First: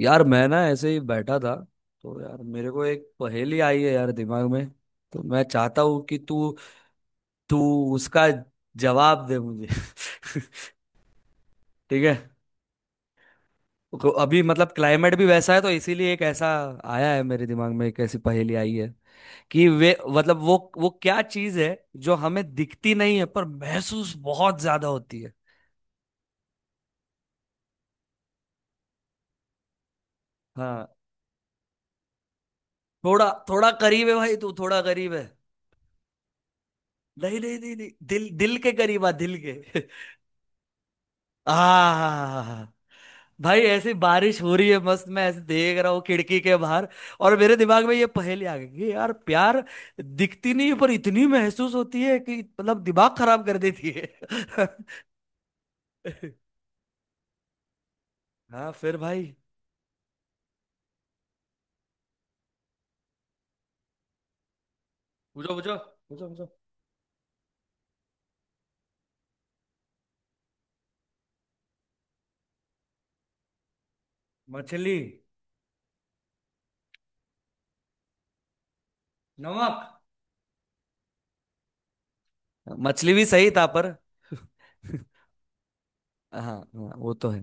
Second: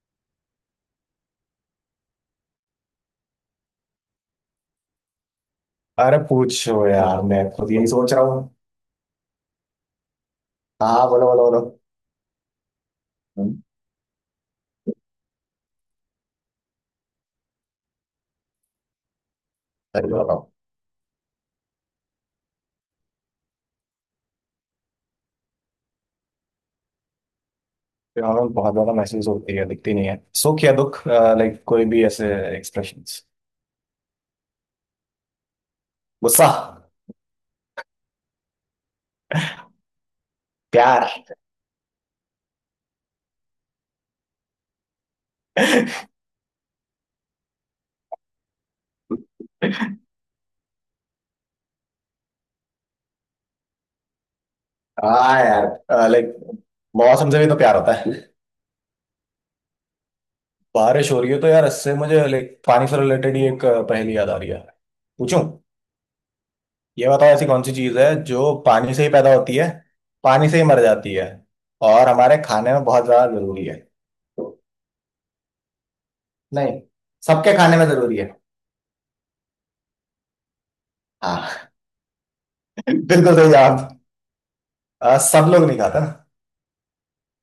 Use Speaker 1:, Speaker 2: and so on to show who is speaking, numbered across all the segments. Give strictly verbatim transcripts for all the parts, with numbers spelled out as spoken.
Speaker 1: यार मैं ना ऐसे ही बैठा था। तो यार मेरे को एक पहेली आई है यार दिमाग में। तो मैं चाहता हूँ कि
Speaker 2: अरे
Speaker 1: तू
Speaker 2: पूछो यार, मैं
Speaker 1: तू
Speaker 2: खुद यही सोच रहा
Speaker 1: उसका
Speaker 2: हूँ।
Speaker 1: जवाब दे मुझे।
Speaker 2: हाँ बोलो बोलो बोलो।
Speaker 1: ठीक है।
Speaker 2: हम्म,
Speaker 1: को- अभी मतलब क्लाइमेट भी वैसा है, तो इसीलिए एक ऐसा आया है मेरे दिमाग में, एक ऐसी पहेली आई है कि वे
Speaker 2: सही तो
Speaker 1: मतलब
Speaker 2: बताओ।
Speaker 1: वो वो क्या चीज है जो हमें दिखती नहीं है पर महसूस बहुत ज्यादा होती है।
Speaker 2: प्यार में बहुत ज्यादा महसूस होती है, दिखती नहीं है। सुख या
Speaker 1: हाँ,
Speaker 2: दुख, लाइक कोई भी ऐसे एक्सप्रेशंस।
Speaker 1: थोड़ा थोड़ा करीब है भाई, तू थोड़ा करीब है।
Speaker 2: गुस्सा।
Speaker 1: नहीं नहीं नहीं नहीं, दिल दिल के करीब आ, दिल के।
Speaker 2: प्यार।
Speaker 1: आ, भाई ऐसी बारिश हो रही है मस्त, मैं ऐसे देख रहा हूँ खिड़की के बाहर, और मेरे दिमाग में ये पहेली आ गई कि यार प्यार दिखती नहीं पर इतनी महसूस होती है कि मतलब दिमाग खराब कर देती है।
Speaker 2: हाँ यार, लाइक मौसम से भी तो प्यार होता है।
Speaker 1: हाँ फिर भाई।
Speaker 2: बारिश हो रही है तो यार इससे मुझे लाइक पानी से रिलेटेड ही एक अ, पहेली याद आ रही है। पूछूं?
Speaker 1: पूछो पूछो, पूछो पूछो।
Speaker 2: ये बताओ, ऐसी कौन सी चीज है जो पानी से ही पैदा होती है, पानी से ही मर जाती है, और हमारे खाने में बहुत ज्यादा जरूरी है?
Speaker 1: मछली।
Speaker 2: नहीं। सबके खाने में जरूरी है।
Speaker 1: नमक।
Speaker 2: हाँ।
Speaker 1: मछली भी
Speaker 2: बिल्कुल सही
Speaker 1: सही था
Speaker 2: जवाब।
Speaker 1: पर
Speaker 2: अ, सब लोग नहीं खाता ना।
Speaker 1: हाँ हाँ, वो तो है।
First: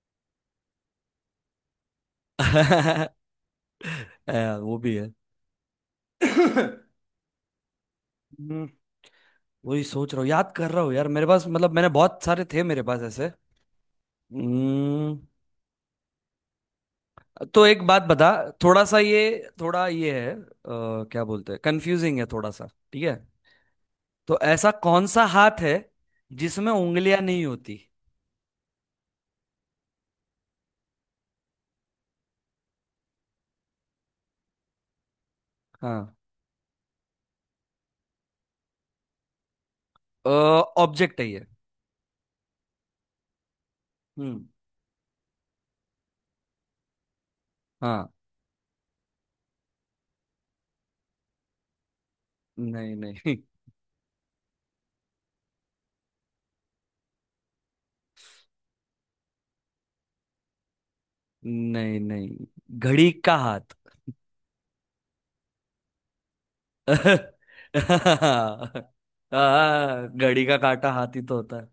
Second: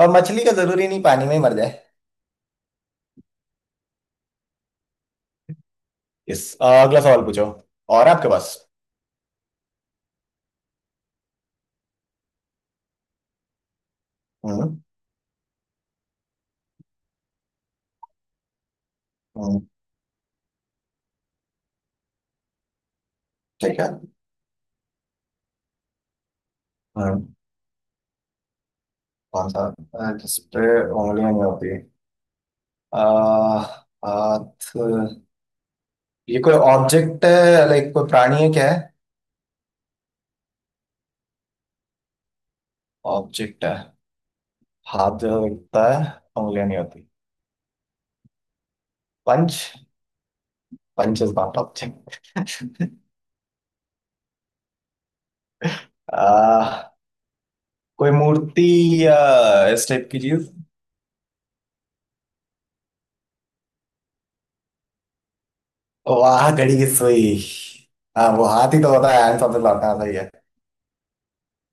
Speaker 2: और मछली का जरूरी नहीं पानी में ही मर जाए।
Speaker 1: अ, वो भी है।
Speaker 2: इस अ,
Speaker 1: हम्म।
Speaker 2: अगला सवाल पूछो। और आपके पास?
Speaker 1: वही सोच रहा हूँ, याद कर रहा हूँ यार, मेरे पास मतलब मैंने बहुत सारे थे मेरे पास ऐसे।
Speaker 2: हम्म।
Speaker 1: हम्म। तो एक बात बता। थोड़ा सा ये,
Speaker 2: हम्म,
Speaker 1: थोड़ा ये है अ, क्या बोलते हैं, कंफ्यूजिंग है थोड़ा सा। ठीक है।
Speaker 2: ठीक है।
Speaker 1: तो ऐसा कौन सा हाथ है जिसमें उंगलियां
Speaker 2: हम्म,
Speaker 1: नहीं होती।
Speaker 2: कौन सा? अ, जिस पे उंगलियां नहीं होती। अ, हाथ।
Speaker 1: हाँ,
Speaker 2: ये कोई ऑब्जेक्ट है, लाइक कोई प्राणी है, क्या है?
Speaker 1: ऑब्जेक्ट है ये।
Speaker 2: ऑब्जेक्ट है?
Speaker 1: हम्म।
Speaker 2: हाथ जो दिखता है? उंगलियां नहीं होती।
Speaker 1: हाँ।
Speaker 2: पंच। पंच इज नॉट
Speaker 1: नहीं
Speaker 2: ऑब्जेक्ट।
Speaker 1: नहीं।
Speaker 2: कोई मूर्ति या इस टाइप की चीज?
Speaker 1: नहीं नहीं, घड़ी का हाथ।
Speaker 2: वाह, घड़ी की सुई। हाँ वो हाथी तो होता है आंसर सबसे लौटना
Speaker 1: हाँ,
Speaker 2: सही है।
Speaker 1: घड़ी का काटा हाथ ही तो होता है।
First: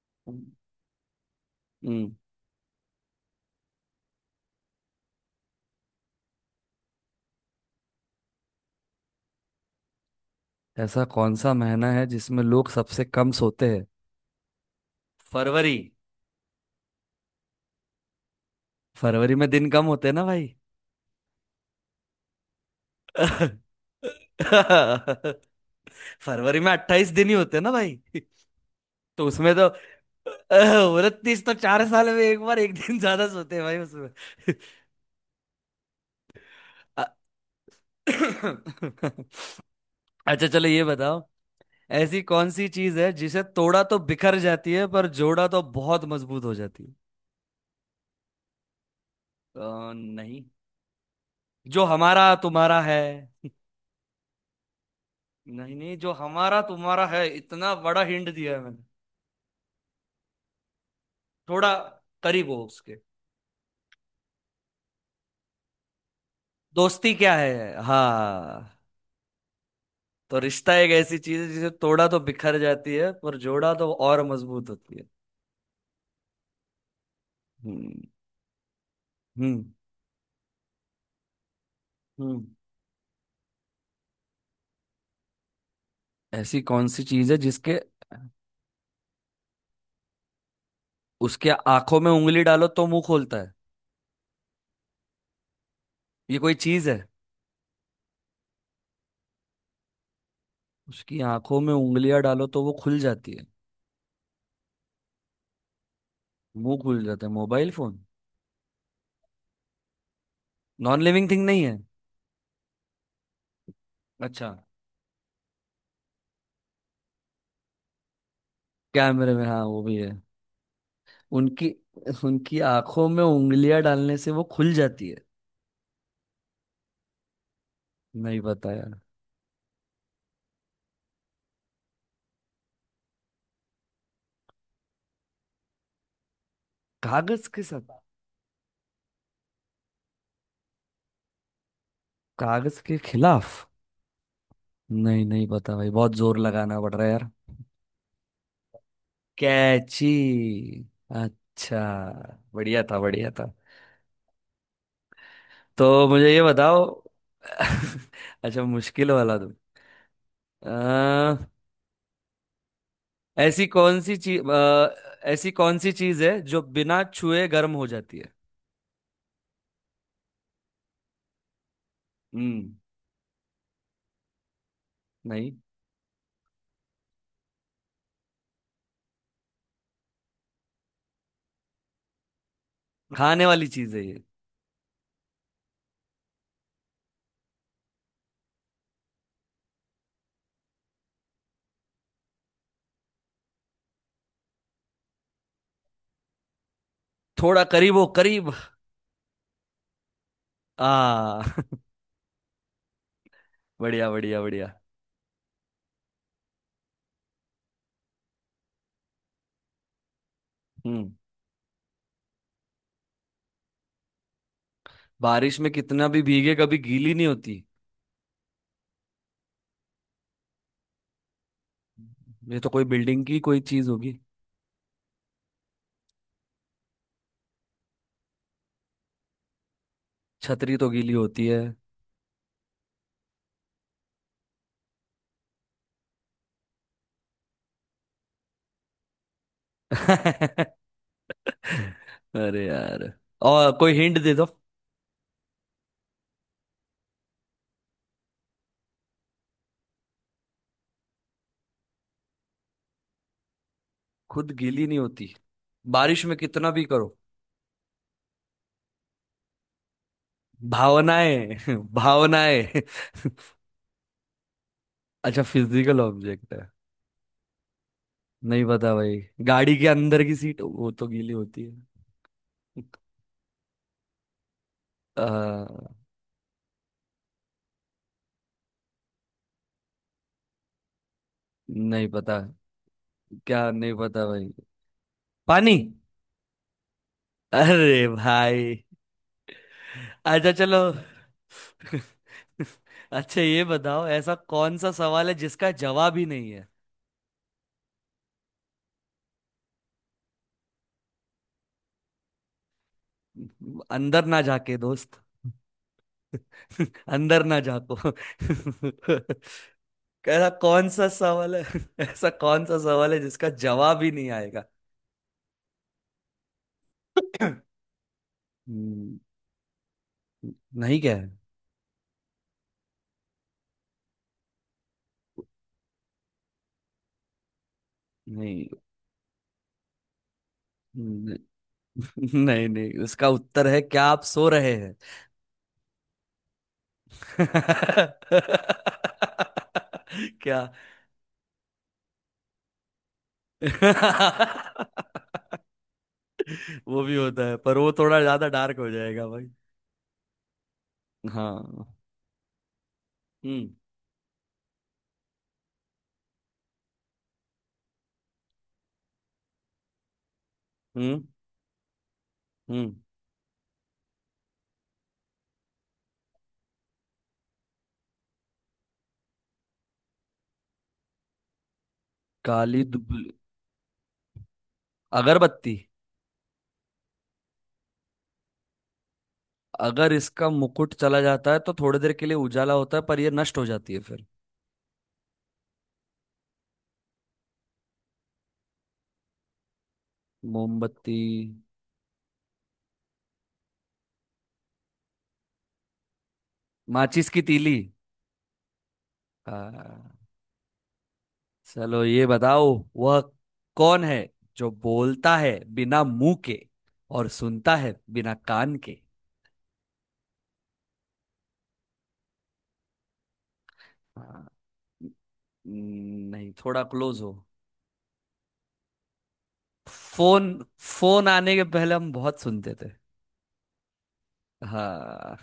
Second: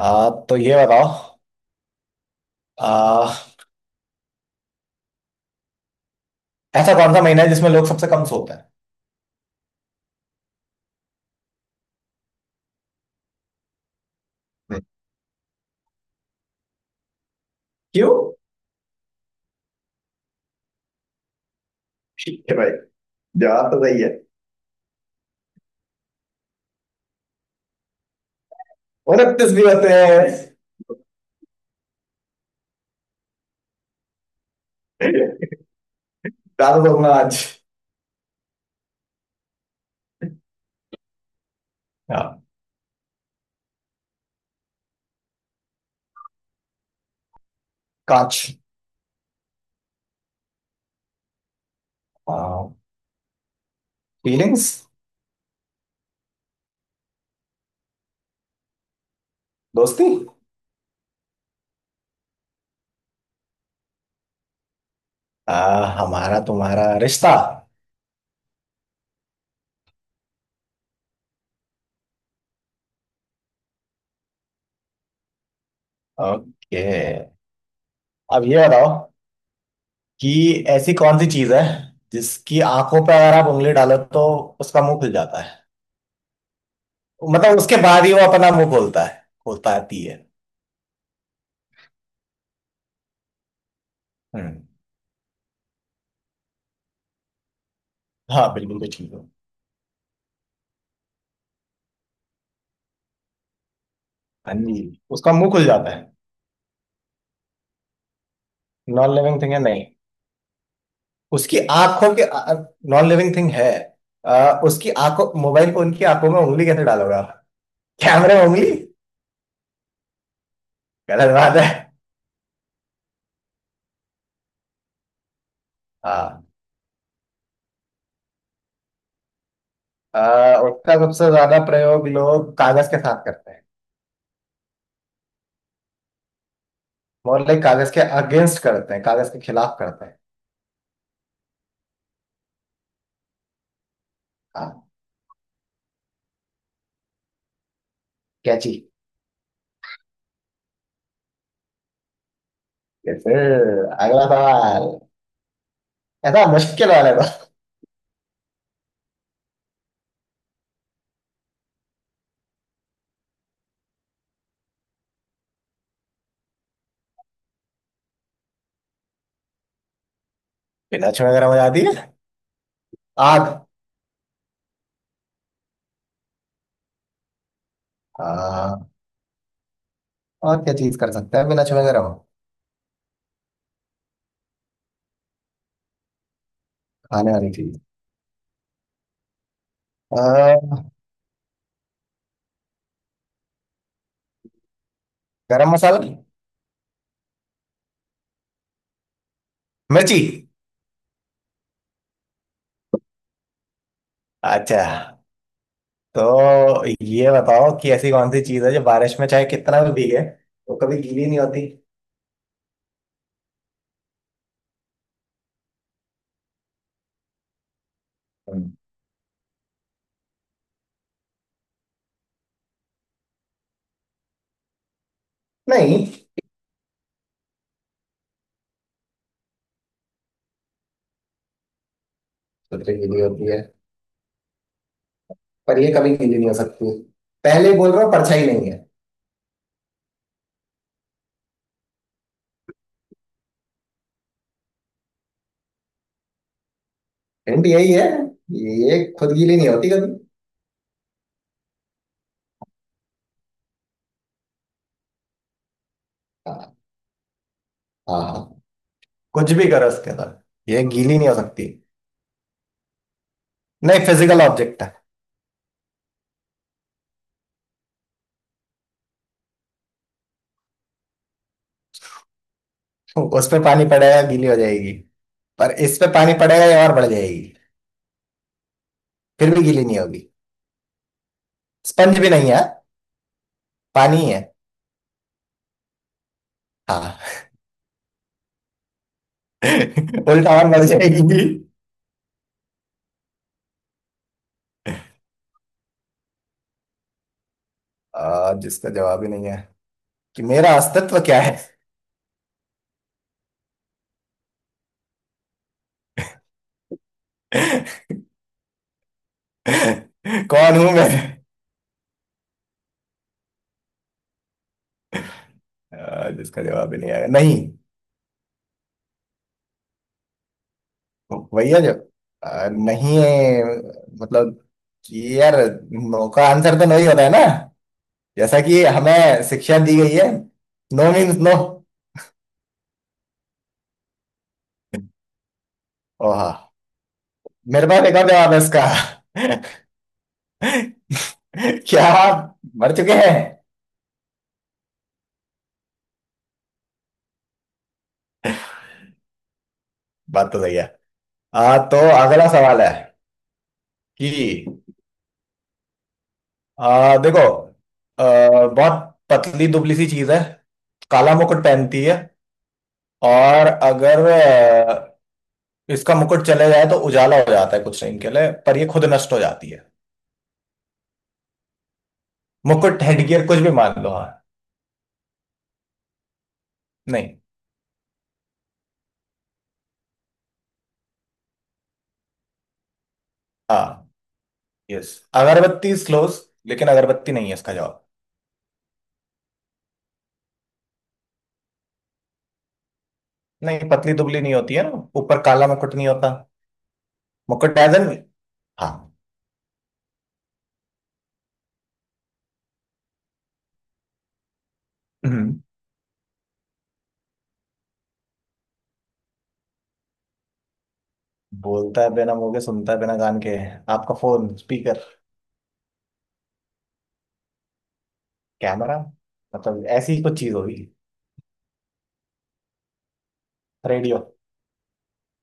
Speaker 2: आ, तो ये बताओ।
Speaker 1: हम्म।
Speaker 2: आ, ऐसा कौन सा महीना है जिसमें लोग सबसे कम सोते हैं?
Speaker 1: ऐसा कौन सा महीना है जिसमें लोग सबसे कम सोते हैं।
Speaker 2: हम्म।
Speaker 1: फरवरी।
Speaker 2: क्यों?
Speaker 1: फरवरी में दिन कम होते हैं ना भाई।
Speaker 2: ठीक है भाई। जवाब तो सही है।
Speaker 1: फरवरी में अट्ठाईस दिन ही होते हैं ना भाई। तो
Speaker 2: उनतीस
Speaker 1: उसमें
Speaker 2: भी
Speaker 1: तो
Speaker 2: होते हैं।
Speaker 1: उनतीस तो चार साल में एक बार एक दिन ज्यादा सोते हैं भाई उसमें।
Speaker 2: ज्यादा
Speaker 1: अ-
Speaker 2: सोचना आज।
Speaker 1: अच्छा चलो ये बताओ, ऐसी
Speaker 2: हाँ,
Speaker 1: कौन सी चीज है जिसे तोड़ा तो बिखर जाती है पर जोड़ा तो बहुत मजबूत हो जाती है।
Speaker 2: कांच।
Speaker 1: अ, नहीं, जो हमारा तुम्हारा है।
Speaker 2: फीलिंग्स।
Speaker 1: नहीं नहीं, जो हमारा तुम्हारा है, इतना बड़ा हिंट दिया है मैंने।
Speaker 2: दोस्ती।
Speaker 1: थोड़ा करीब हो उसके।
Speaker 2: आ, हमारा तुम्हारा
Speaker 1: दोस्ती क्या
Speaker 2: रिश्ता।
Speaker 1: है, हाँ। तो रिश्ता एक ऐसी चीज है जिसे तोड़ा तो बिखर जाती है पर जोड़ा तो और मजबूत होती है।
Speaker 2: ओके।
Speaker 1: हम्म।
Speaker 2: अब ये बताओ
Speaker 1: हम्म।
Speaker 2: कि ऐसी कौन सी चीज है
Speaker 1: हम्म।
Speaker 2: जिसकी आंखों पे अगर आप उंगली डालो तो उसका मुंह खुल जाता है?
Speaker 1: ऐसी कौन सी चीज है
Speaker 2: मतलब उसके
Speaker 1: जिसके
Speaker 2: बाद ही वो अपना मुंह खोलता है। खोलता आती है।
Speaker 1: उसके आंखों में उंगली डालो तो मुंह खोलता है।
Speaker 2: हम्म।
Speaker 1: ये कोई चीज है।
Speaker 2: हाँ बिल्कुल भी ठीक हो।
Speaker 1: उसकी आंखों में उंगलियां डालो तो वो खुल जाती है।
Speaker 2: हाँ जी। उसका मुंह खुल जाता है।
Speaker 1: मुंह खुल जाता है, mobile phone.
Speaker 2: Non living thing है नहीं।
Speaker 1: नॉन लिविंग थिंग
Speaker 2: उसकी
Speaker 1: नहीं है।
Speaker 2: आंखों के, नॉन लिविंग थिंग है।
Speaker 1: अच्छा।
Speaker 2: अ, उसकी आंखों मोबाइल फोन की आंखों में उंगली कैसे डालोगे आप? कैमरे में उंगली?
Speaker 1: कैमरे में, हाँ वो भी है।
Speaker 2: गलत बात है।
Speaker 1: उनकी उनकी आंखों में उंगलियां डालने से वो खुल जाती है।
Speaker 2: हाँ।
Speaker 1: नहीं पता यार।
Speaker 2: अ, उसका सबसे ज्यादा प्रयोग लोग कागज के साथ करते हैं। मोर
Speaker 1: कागज के
Speaker 2: लाइक कागज
Speaker 1: साथ।
Speaker 2: के अगेंस्ट करते हैं, कागज के खिलाफ करते हैं।
Speaker 1: कागज के खिलाफ।
Speaker 2: हाँ।
Speaker 1: नहीं, नहीं पता भाई, बहुत जोर लगाना पड़ रहा है यार।
Speaker 2: कैची।
Speaker 1: कैची। अच्छा। बढ़िया था,
Speaker 2: ये
Speaker 1: बढ़िया
Speaker 2: फिर
Speaker 1: था।
Speaker 2: अगला सवाल।
Speaker 1: तो मुझे ये
Speaker 2: ऐसा
Speaker 1: बताओ।
Speaker 2: मुश्किल वाले को।
Speaker 1: अच्छा मुश्किल वाला तुम। अ, ऐसी कौन सी चीज, ऐसी कौन सी चीज है जो बिना छुए गर्म हो जाती है।
Speaker 2: बिना छुए गर्म हो जाती है?
Speaker 1: हम्म।
Speaker 2: आग।
Speaker 1: नहीं।
Speaker 2: हाँ। और क्या चीज कर सकते हैं बिना छुए गर्म?
Speaker 1: खाने वाली चीज है ये।
Speaker 2: खाने वाली चीज? अ, गरम मसाला।
Speaker 1: थोड़ा करीब हो, करीब।
Speaker 2: मिर्ची।
Speaker 1: आ। बढ़िया बढ़िया बढ़िया।
Speaker 2: अच्छा। तो ये बताओ कि ऐसी कौन सी चीज है जो बारिश में चाहे कितना भी भीगे, वो कभी
Speaker 1: हम्म।
Speaker 2: गीली नहीं होती?
Speaker 1: बारिश में कितना भी भीगे कभी गीली नहीं होती।
Speaker 2: हम्म।
Speaker 1: ये तो कोई बिल्डिंग की कोई चीज होगी।
Speaker 2: नहीं।
Speaker 1: छतरी तो गीली होती है।
Speaker 2: सोचो गीली होती है, पर ये कभी गीली नहीं हो सकती। पहले बोल रहा हूँ, परछाई नहीं है।
Speaker 1: अरे यार, और कोई हिंट दे दो।
Speaker 2: हिंट यही है। ये खुद गीली नहीं होती कभी।
Speaker 1: खुद गीली नहीं होती, बारिश में कितना भी करो।
Speaker 2: हाँ हाँ, कुछ भी करो उसके अंदर ये गीली नहीं हो
Speaker 1: भावनाएं।
Speaker 2: सकती।
Speaker 1: भावनाएं।
Speaker 2: नहीं, फिजिकल ऑब्जेक्ट है।
Speaker 1: अच्छा, फिजिकल ऑब्जेक्ट है। नहीं पता भाई। गाड़ी के अंदर की सीट, वो तो गीली होती है।
Speaker 2: उस पे पानी पड़ेगा गीली हो जाएगी,
Speaker 1: आ,
Speaker 2: पर इस पे पानी पड़ेगा ये और बढ़ जाएगी। फिर भी गीली नहीं होगी।
Speaker 1: नहीं
Speaker 2: स्पंज भी
Speaker 1: पता।
Speaker 2: नहीं है।
Speaker 1: क्या, नहीं
Speaker 2: पानी
Speaker 1: पता
Speaker 2: ही है।
Speaker 1: भाई। पानी।
Speaker 2: हाँ।
Speaker 1: अरे भाई। अच्छा
Speaker 2: उल्टा और
Speaker 1: चलो।
Speaker 2: बढ़ जाएगी।
Speaker 1: अच्छा ये बताओ, ऐसा कौन सा सवाल है जिसका जवाब ही नहीं है।
Speaker 2: आ, जिसका जवाब ही नहीं है, कि मेरा अस्तित्व क्या है।
Speaker 1: अंदर ना जाके दोस्त, अंदर ना जाको। ऐसा
Speaker 2: कौन
Speaker 1: कौन
Speaker 2: हूं
Speaker 1: सा
Speaker 2: मैं।
Speaker 1: सवाल है, ऐसा कौन सा सवाल है जिसका जवाब ही नहीं आएगा।
Speaker 2: आ, जिसका जवाब ही नहीं आया, नहीं।
Speaker 1: हम्म, नहीं क्या है।
Speaker 2: वही है जो आ, नहीं है। मतलब कि यार, नो का आंसर तो नहीं होता है ना। जैसा
Speaker 1: नहीं
Speaker 2: कि हमें शिक्षा दी गई है, नो मीन्स
Speaker 1: नहीं
Speaker 2: नो।
Speaker 1: नहीं नहीं, उसका उत्तर है क्या आप सो रहे हैं।
Speaker 2: ओह। मेरे पास एक और जवाब है इसका।
Speaker 1: क्या।
Speaker 2: क्या आप मर चुके हैं?
Speaker 1: वो भी होता है पर वो थोड़ा ज्यादा डार्क हो जाएगा भाई।
Speaker 2: बात तो सही है। आ,
Speaker 1: हाँ।
Speaker 2: तो अगला सवाल है
Speaker 1: हम्म।
Speaker 2: कि आ, देखो, आ, बहुत पतली दुबली सी चीज है,
Speaker 1: हम्म।
Speaker 2: काला मुकुट पहनती है,
Speaker 1: हम्म।
Speaker 2: और अगर आ, इसका मुकुट चले जाए तो उजाला हो जाता है कुछ टाइम के लिए, पर ये खुद नष्ट हो जाती है।
Speaker 1: काली
Speaker 2: मुकुट
Speaker 1: दुबली।
Speaker 2: हेडगियर कुछ भी मान लो। हाँ।
Speaker 1: अगरबत्ती।
Speaker 2: नहीं।
Speaker 1: अगर इसका मुकुट चला जाता है तो थोड़ी देर के लिए उजाला होता है पर ये नष्ट हो जाती है
Speaker 2: हाँ।
Speaker 1: फिर।
Speaker 2: यस। अगरबत्ती स्लोस। लेकिन अगरबत्ती नहीं है इसका जवाब।
Speaker 1: मोमबत्ती।
Speaker 2: नहीं, पतली दुबली नहीं होती है ना, ऊपर काला मुकुट नहीं होता।
Speaker 1: माचिस की तीली।
Speaker 2: मुकुट डायजन। हाँ।
Speaker 1: हाँ। चलो ये बताओ, वह कौन है जो बोलता है
Speaker 2: हम्म,
Speaker 1: बिना मुंह के और सुनता है बिना कान के।
Speaker 2: बोलता है बिना मुंह के, सुनता है बिना कान के? आपका
Speaker 1: हाँ,
Speaker 2: फोन स्पीकर?
Speaker 1: न- नहीं थोड़ा क्लोज हो।
Speaker 2: कैमरा? मतलब ऐसी ही कुछ
Speaker 1: फोन।
Speaker 2: चीज होगी।
Speaker 1: फोन आने के पहले हम बहुत सुनते थे।
Speaker 2: रेडियो।
Speaker 1: हाँ।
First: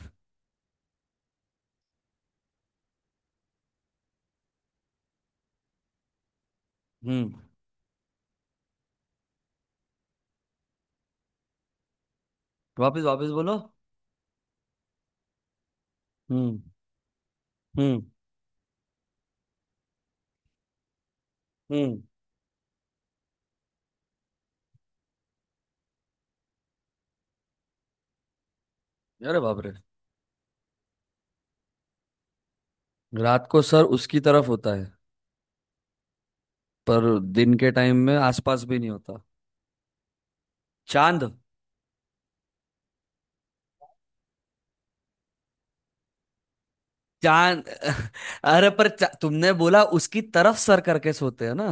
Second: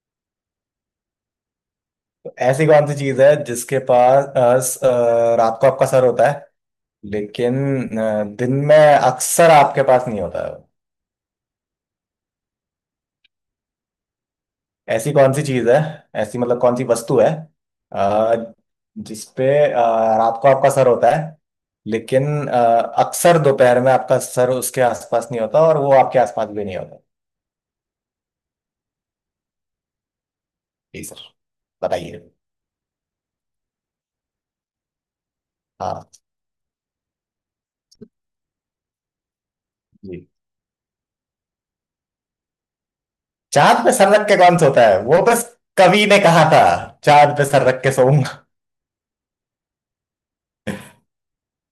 Speaker 2: तो ऐसी कौन सी चीज है जिसके पास अ, स- अ, रात को आपका सर होता है,
Speaker 1: हम्म।
Speaker 2: लेकिन अ, दिन में अक्सर आपके पास नहीं होता?
Speaker 1: वापिस वापिस बोलो।
Speaker 2: ऐसी कौन सी चीज है? ऐसी
Speaker 1: हम्म।
Speaker 2: मतलब कौन सी वस्तु है?
Speaker 1: हम्म।
Speaker 2: आ, जिसपे अ, रात को आपका सर होता है,
Speaker 1: हम्म।
Speaker 2: लेकिन अ, अक्सर दोपहर में आपका सर उसके आसपास नहीं होता, और वो आपके आसपास भी नहीं होता।
Speaker 1: अरे बाप रे।
Speaker 2: जी सर, बताइए।
Speaker 1: रात को सर उसकी तरफ होता है
Speaker 2: हाँ
Speaker 1: पर दिन के टाइम में आसपास भी नहीं होता।
Speaker 2: जी।
Speaker 1: चांद।
Speaker 2: चांद पे सर रख के कौन सोता है? वो बस कवि ने कहा था, चांद पे
Speaker 1: चांद।
Speaker 2: सर रख के सोऊंगा।
Speaker 1: अरे पर चा... तुमने बोला उसकी तरफ सर करके सोते हैं ना।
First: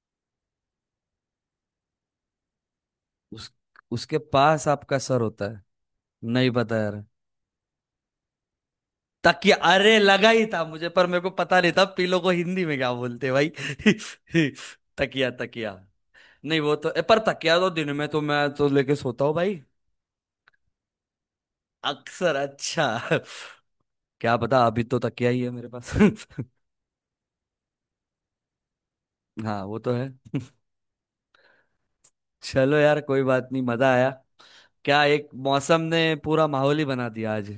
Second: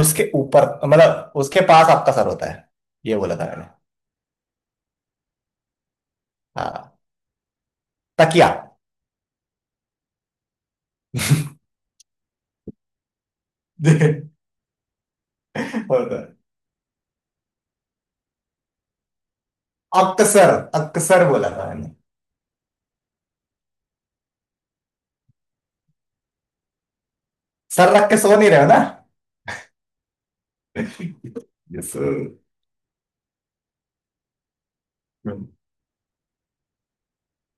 Speaker 2: उसके ऊपर मतलब उसके पास आपका सर होता है, ये बोला था
Speaker 1: उस
Speaker 2: मैंने।
Speaker 1: उसके पास आपका सर होता है। नहीं पता
Speaker 2: हाँ।
Speaker 1: यार।
Speaker 2: तकिया।
Speaker 1: तकिया, अरे लगा ही था मुझे पर मेरे को पता नहीं था पीलो को हिंदी में क्या बोलते हैं भाई। तकिया तकिया।
Speaker 2: होता है।
Speaker 1: नहीं वो तो ए, पर तकिया तो दिन में तो मैं तो लेके सोता हूँ भाई।
Speaker 2: अक्सर। अक्सर बोला था मैंने।
Speaker 1: अक्सर, अच्छा। क्या पता, अभी तो तकिया ही है मेरे पास।
Speaker 2: सर रख के सो नहीं रहे हो ना।
Speaker 1: हाँ वो तो है।
Speaker 2: Yes sir.
Speaker 1: चलो यार कोई बात नहीं, मजा आया। क्या एक मौसम ने पूरा माहौल ही बना दिया आज।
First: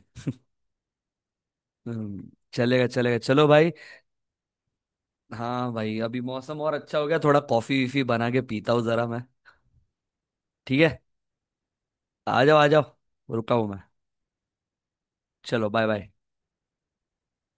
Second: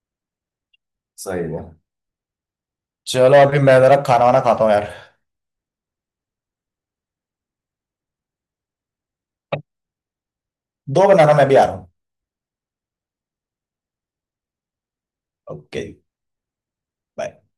Speaker 2: सही है।
Speaker 1: हम्म, चलेगा चलेगा,
Speaker 2: चलो,
Speaker 1: चलो
Speaker 2: अभी
Speaker 1: भाई।
Speaker 2: मैं जरा खाना वाना खाता हूँ यार।
Speaker 1: हाँ भाई, अभी मौसम और अच्छा हो गया, थोड़ा कॉफी वीफी बना के पीता हूँ जरा मैं। ठीक है।
Speaker 2: दो बनाना, मैं भी आ रहा हूँ।
Speaker 1: आ जाओ आ जाओ, रुका हूँ मैं। चलो
Speaker 2: ओके।
Speaker 1: Bye bye.
Speaker 2: बाय।